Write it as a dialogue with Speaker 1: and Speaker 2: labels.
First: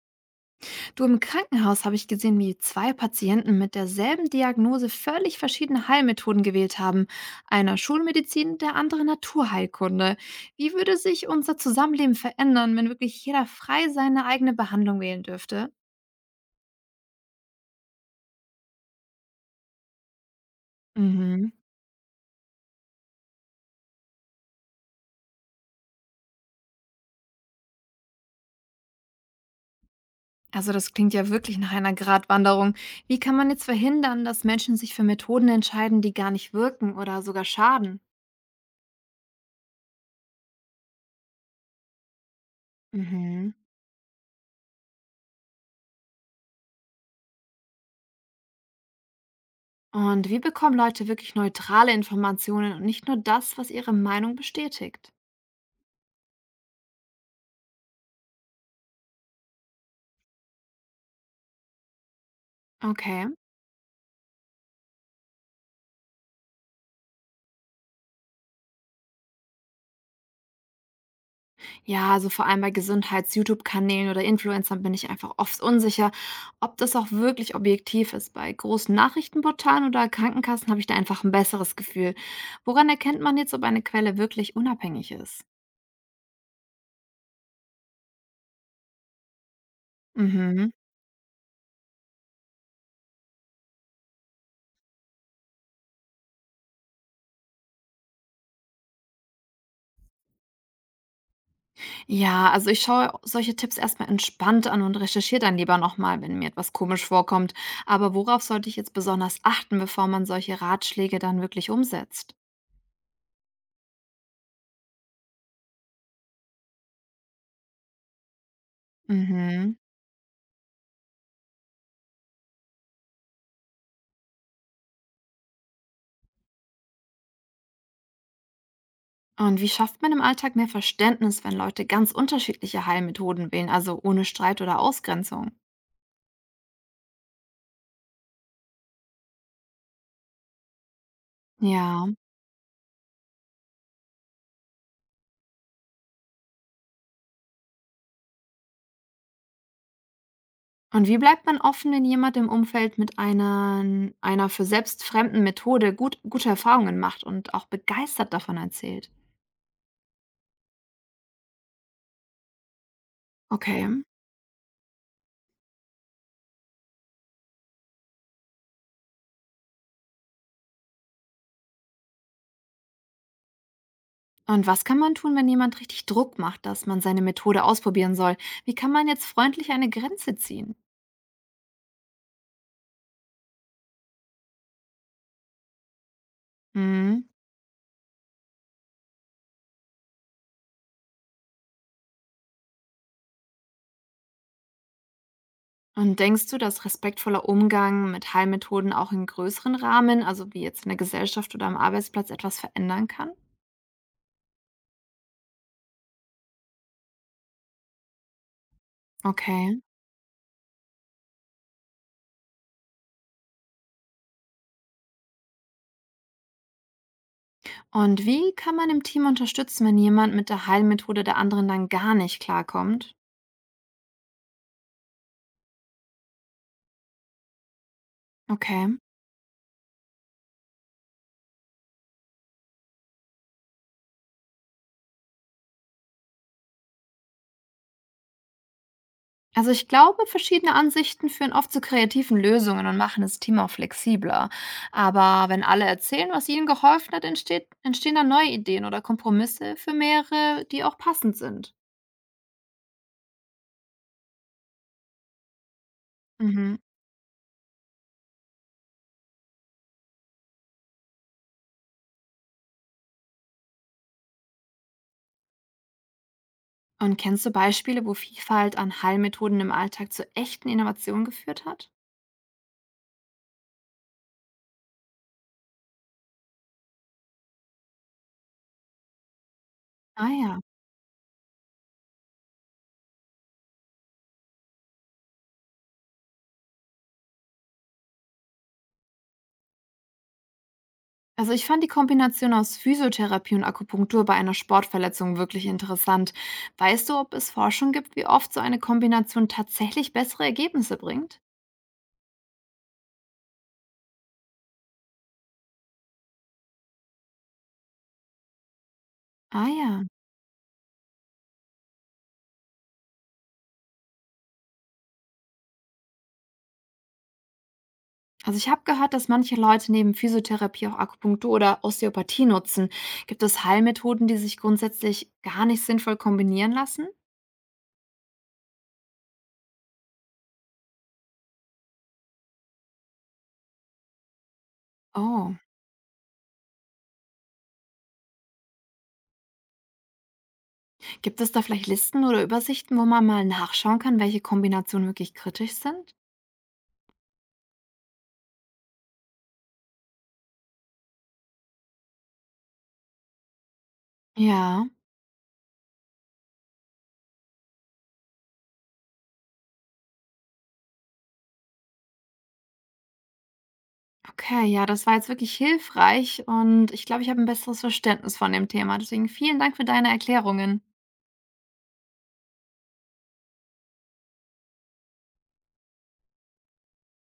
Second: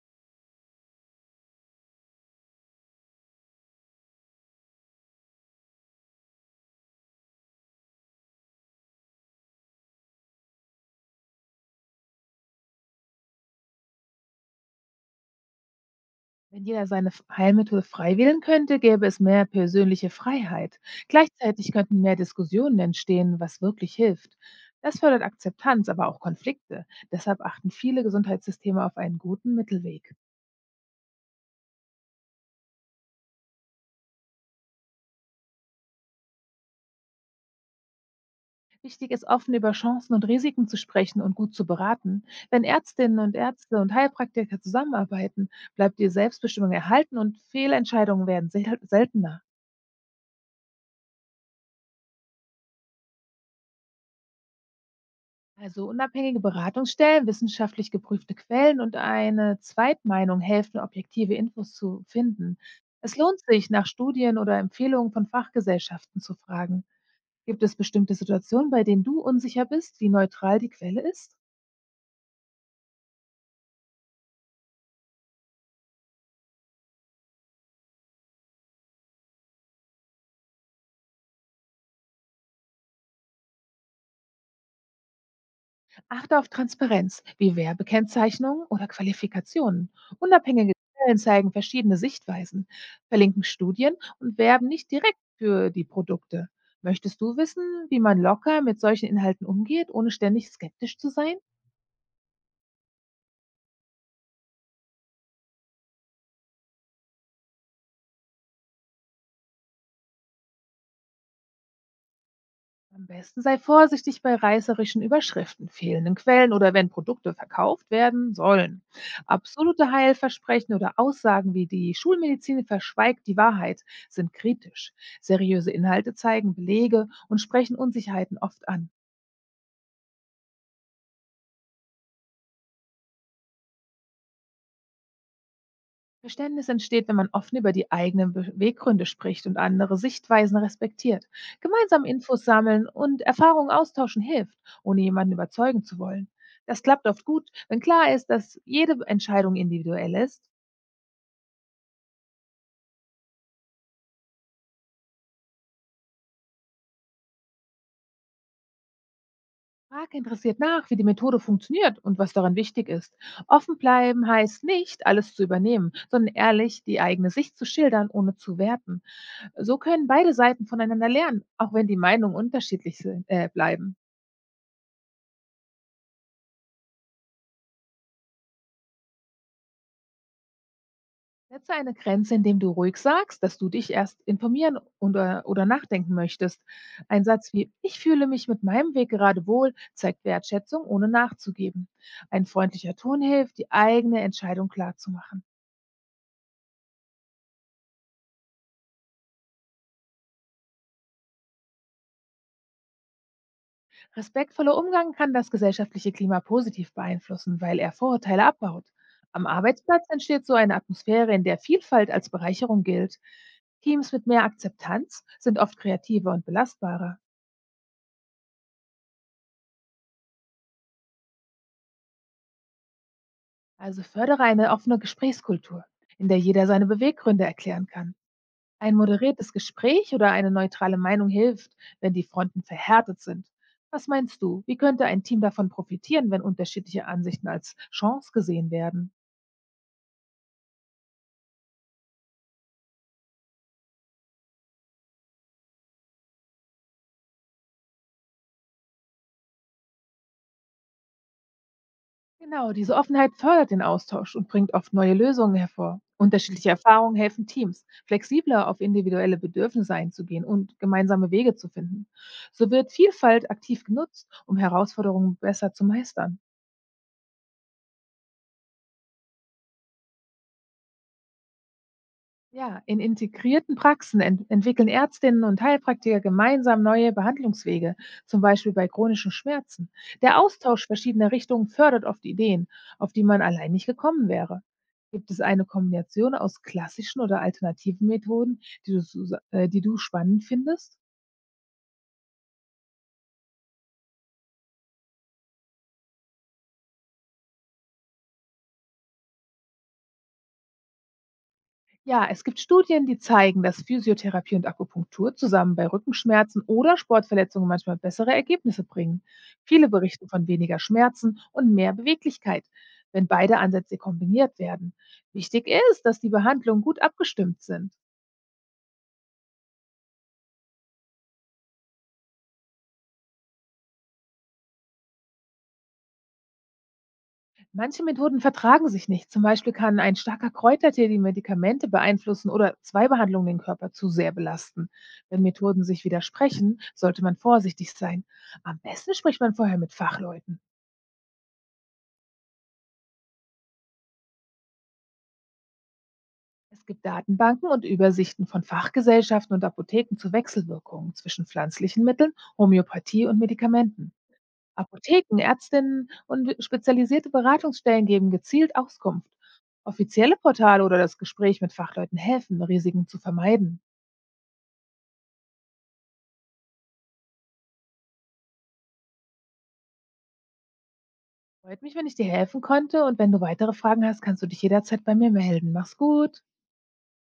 Speaker 1: Du, im Krankenhaus habe ich gesehen, wie zwei Patienten mit derselben Diagnose völlig verschiedene Heilmethoden gewählt haben. Einer Schulmedizin, der andere Naturheilkunde. Wie würde sich unser Zusammenleben verändern, wenn wirklich jeder frei seine eigene Behandlung wählen dürfte?
Speaker 2: Wenn jeder seine Heilmittel frei wählen könnte, gäbe es mehr persönliche Freiheit.
Speaker 1: Mhm.
Speaker 2: Gleichzeitig könnten mehr Diskussionen entstehen, was wirklich hilft. Das fördert Akzeptanz, aber auch Konflikte. Deshalb achten viele Gesundheitssysteme auf einen guten Mittelweg.
Speaker 1: Also das klingt ja wirklich nach einer Gratwanderung. Wie kann man jetzt verhindern, dass Menschen sich für Methoden entscheiden, die gar nicht wirken oder sogar schaden?
Speaker 2: Wichtig ist, offen über Chancen und Risiken zu sprechen und gut zu beraten. Wenn Ärztinnen und
Speaker 1: Mhm.
Speaker 2: Ärzte und Heilpraktiker zusammenarbeiten, bleibt die Selbstbestimmung erhalten und Fehlentscheidungen werden seltener.
Speaker 1: Und wie bekommen Leute wirklich neutrale Informationen und nicht nur das, was ihre Meinung bestätigt?
Speaker 2: Also unabhängige Beratungsstellen, wissenschaftlich geprüfte Quellen und eine Zweitmeinung helfen, objektive Infos zu finden. Es
Speaker 1: Okay.
Speaker 2: lohnt sich, nach Studien oder Empfehlungen von Fachgesellschaften zu fragen. Gibt es bestimmte Situationen, bei denen du unsicher bist, wie neutral die Quelle ist?
Speaker 1: Ja, also vor allem bei Gesundheits-YouTube-Kanälen oder Influencern bin ich einfach oft unsicher, ob das auch wirklich objektiv ist. Bei großen Nachrichtenportalen oder Krankenkassen habe ich da einfach ein besseres Gefühl. Woran erkennt man jetzt, ob eine Quelle wirklich unabhängig ist?
Speaker 2: Achte auf Transparenz, wie Werbekennzeichnungen oder Qualifikationen.
Speaker 1: Mhm.
Speaker 2: Unabhängige Quellen zeigen verschiedene Sichtweisen, verlinken Studien und werben nicht direkt für die Produkte. Möchtest du wissen, wie man locker mit solchen Inhalten umgeht, ohne ständig skeptisch zu sein?
Speaker 1: Ja, also ich schaue solche Tipps erstmal entspannt an und recherchiere dann lieber nochmal, wenn mir etwas komisch vorkommt. Aber worauf sollte ich jetzt besonders achten, bevor man solche Ratschläge dann wirklich umsetzt?
Speaker 2: Am besten sei vorsichtig bei reißerischen Überschriften, fehlenden Quellen oder wenn Produkte verkauft werden sollen.
Speaker 1: Mhm.
Speaker 2: Absolute Heilversprechen oder Aussagen wie „Die Schulmedizin verschweigt die Wahrheit" sind kritisch. Seriöse Inhalte zeigen Belege und sprechen Unsicherheiten oft an.
Speaker 1: Und wie schafft man im Alltag mehr Verständnis, wenn Leute ganz unterschiedliche Heilmethoden wählen, also ohne Streit oder Ausgrenzung?
Speaker 2: Verständnis entsteht, wenn man offen über die eigenen Beweggründe spricht und andere Sichtweisen respektiert. Gemeinsam
Speaker 1: Ja.
Speaker 2: Infos sammeln und Erfahrungen austauschen hilft, ohne jemanden überzeugen zu wollen. Das klappt oft gut, wenn klar ist, dass jede Entscheidung individuell ist.
Speaker 1: Und wie bleibt man offen, wenn jemand im Umfeld mit einer für selbst fremden Methode gute Erfahrungen macht und auch begeistert davon erzählt?
Speaker 2: Frag interessiert nach, wie die Methode funktioniert und was daran wichtig ist. Offen
Speaker 1: Okay.
Speaker 2: bleiben heißt nicht, alles zu übernehmen, sondern ehrlich die eigene Sicht zu schildern, ohne zu werten. So können beide Seiten voneinander lernen, auch wenn die Meinungen unterschiedlich bleiben.
Speaker 1: Und was kann man tun, wenn jemand richtig Druck macht, dass man seine Methode ausprobieren soll? Wie kann man jetzt freundlich eine Grenze ziehen?
Speaker 2: Setze eine Grenze, indem du ruhig sagst, dass du dich erst informieren oder nachdenken möchtest.
Speaker 1: Mhm.
Speaker 2: Ein Satz wie „Ich fühle mich mit meinem Weg gerade wohl" zeigt Wertschätzung, ohne nachzugeben. Ein freundlicher Ton hilft, die eigene Entscheidung klarzumachen.
Speaker 1: Und denkst du, dass respektvoller Umgang mit Heilmethoden auch in größeren Rahmen, also wie jetzt in der Gesellschaft oder am Arbeitsplatz, etwas verändern kann?
Speaker 2: Respektvoller Umgang kann das gesellschaftliche Klima positiv beeinflussen, weil er Vorurteile abbaut. Am
Speaker 1: Okay.
Speaker 2: Arbeitsplatz entsteht so eine Atmosphäre, in der Vielfalt als Bereicherung gilt. Teams mit mehr Akzeptanz sind oft kreativer und belastbarer.
Speaker 1: Und wie kann man im Team unterstützen, wenn jemand mit der Heilmethode der anderen dann gar nicht klarkommt?
Speaker 2: Also fördere eine offene Gesprächskultur, in der jeder seine Beweggründe erklären kann.
Speaker 1: Okay.
Speaker 2: Ein moderiertes Gespräch oder eine neutrale Meinung hilft, wenn die Fronten verhärtet sind. Was meinst du, wie könnte ein Team davon profitieren, wenn unterschiedliche Ansichten als Chance gesehen werden?
Speaker 1: Also ich glaube, verschiedene Ansichten führen oft zu kreativen Lösungen und machen das Team auch flexibler. Aber wenn alle erzählen, was ihnen geholfen hat, entstehen dann neue Ideen oder Kompromisse für mehrere, die auch passend sind.
Speaker 2: Genau, diese Offenheit fördert den Austausch und bringt oft neue Lösungen hervor. Unterschiedliche
Speaker 1: Mhm.
Speaker 2: Erfahrungen helfen Teams, flexibler auf individuelle Bedürfnisse einzugehen und gemeinsame Wege zu finden. So wird Vielfalt aktiv genutzt, um Herausforderungen besser zu meistern.
Speaker 1: Und kennst du Beispiele, wo Vielfalt an Heilmethoden im Alltag zu echten Innovationen geführt hat?
Speaker 2: Ja, in integrierten Praxen entwickeln Ärztinnen und Heilpraktiker gemeinsam neue Behandlungswege, zum Beispiel bei chronischen Schmerzen.
Speaker 1: Ah
Speaker 2: Der
Speaker 1: ja.
Speaker 2: Austausch verschiedener Richtungen fördert oft Ideen, auf die man allein nicht gekommen wäre. Gibt es eine Kombination aus klassischen oder alternativen Methoden, die du spannend findest?
Speaker 1: Also ich fand die Kombination aus Physiotherapie und Akupunktur bei einer Sportverletzung wirklich interessant. Weißt du, ob es Forschung gibt, wie oft so eine Kombination tatsächlich bessere Ergebnisse bringt?
Speaker 2: Ja, es gibt Studien, die zeigen, dass Physiotherapie und Akupunktur zusammen bei Rückenschmerzen oder Sportverletzungen manchmal bessere Ergebnisse bringen.
Speaker 1: Ah
Speaker 2: Viele
Speaker 1: ja.
Speaker 2: berichten von weniger Schmerzen und mehr Beweglichkeit, wenn beide Ansätze kombiniert werden. Wichtig ist, dass die Behandlungen gut abgestimmt sind.
Speaker 1: Also ich habe gehört, dass manche Leute neben Physiotherapie auch Akupunktur oder Osteopathie nutzen. Gibt es Heilmethoden, die sich grundsätzlich gar nicht sinnvoll kombinieren lassen?
Speaker 2: Manche Methoden vertragen sich nicht. Zum Beispiel kann ein starker Kräutertee die Medikamente beeinflussen oder zwei Behandlungen den Körper zu sehr belasten. Wenn
Speaker 1: Oh.
Speaker 2: Methoden sich widersprechen, sollte man vorsichtig sein. Am besten spricht man vorher mit Fachleuten.
Speaker 1: Gibt es da vielleicht Listen oder Übersichten, wo man mal nachschauen kann, welche Kombinationen wirklich kritisch sind?
Speaker 2: Es gibt Datenbanken und Übersichten von Fachgesellschaften und Apotheken zu Wechselwirkungen zwischen pflanzlichen Mitteln, Homöopathie und Medikamenten.
Speaker 1: Ja,
Speaker 2: Apotheken, Ärztinnen und spezialisierte Beratungsstellen geben gezielt Auskunft. Offizielle Portale oder das Gespräch mit Fachleuten helfen, Risiken zu vermeiden.
Speaker 1: okay, ja, das war jetzt wirklich hilfreich und ich glaube, ich habe ein besseres Verständnis von dem Thema. Deswegen vielen Dank für deine Erklärungen.
Speaker 2: Freut mich, wenn ich dir helfen konnte, und wenn du weitere Fragen hast, kannst du dich jederzeit bei mir melden. Mach's gut.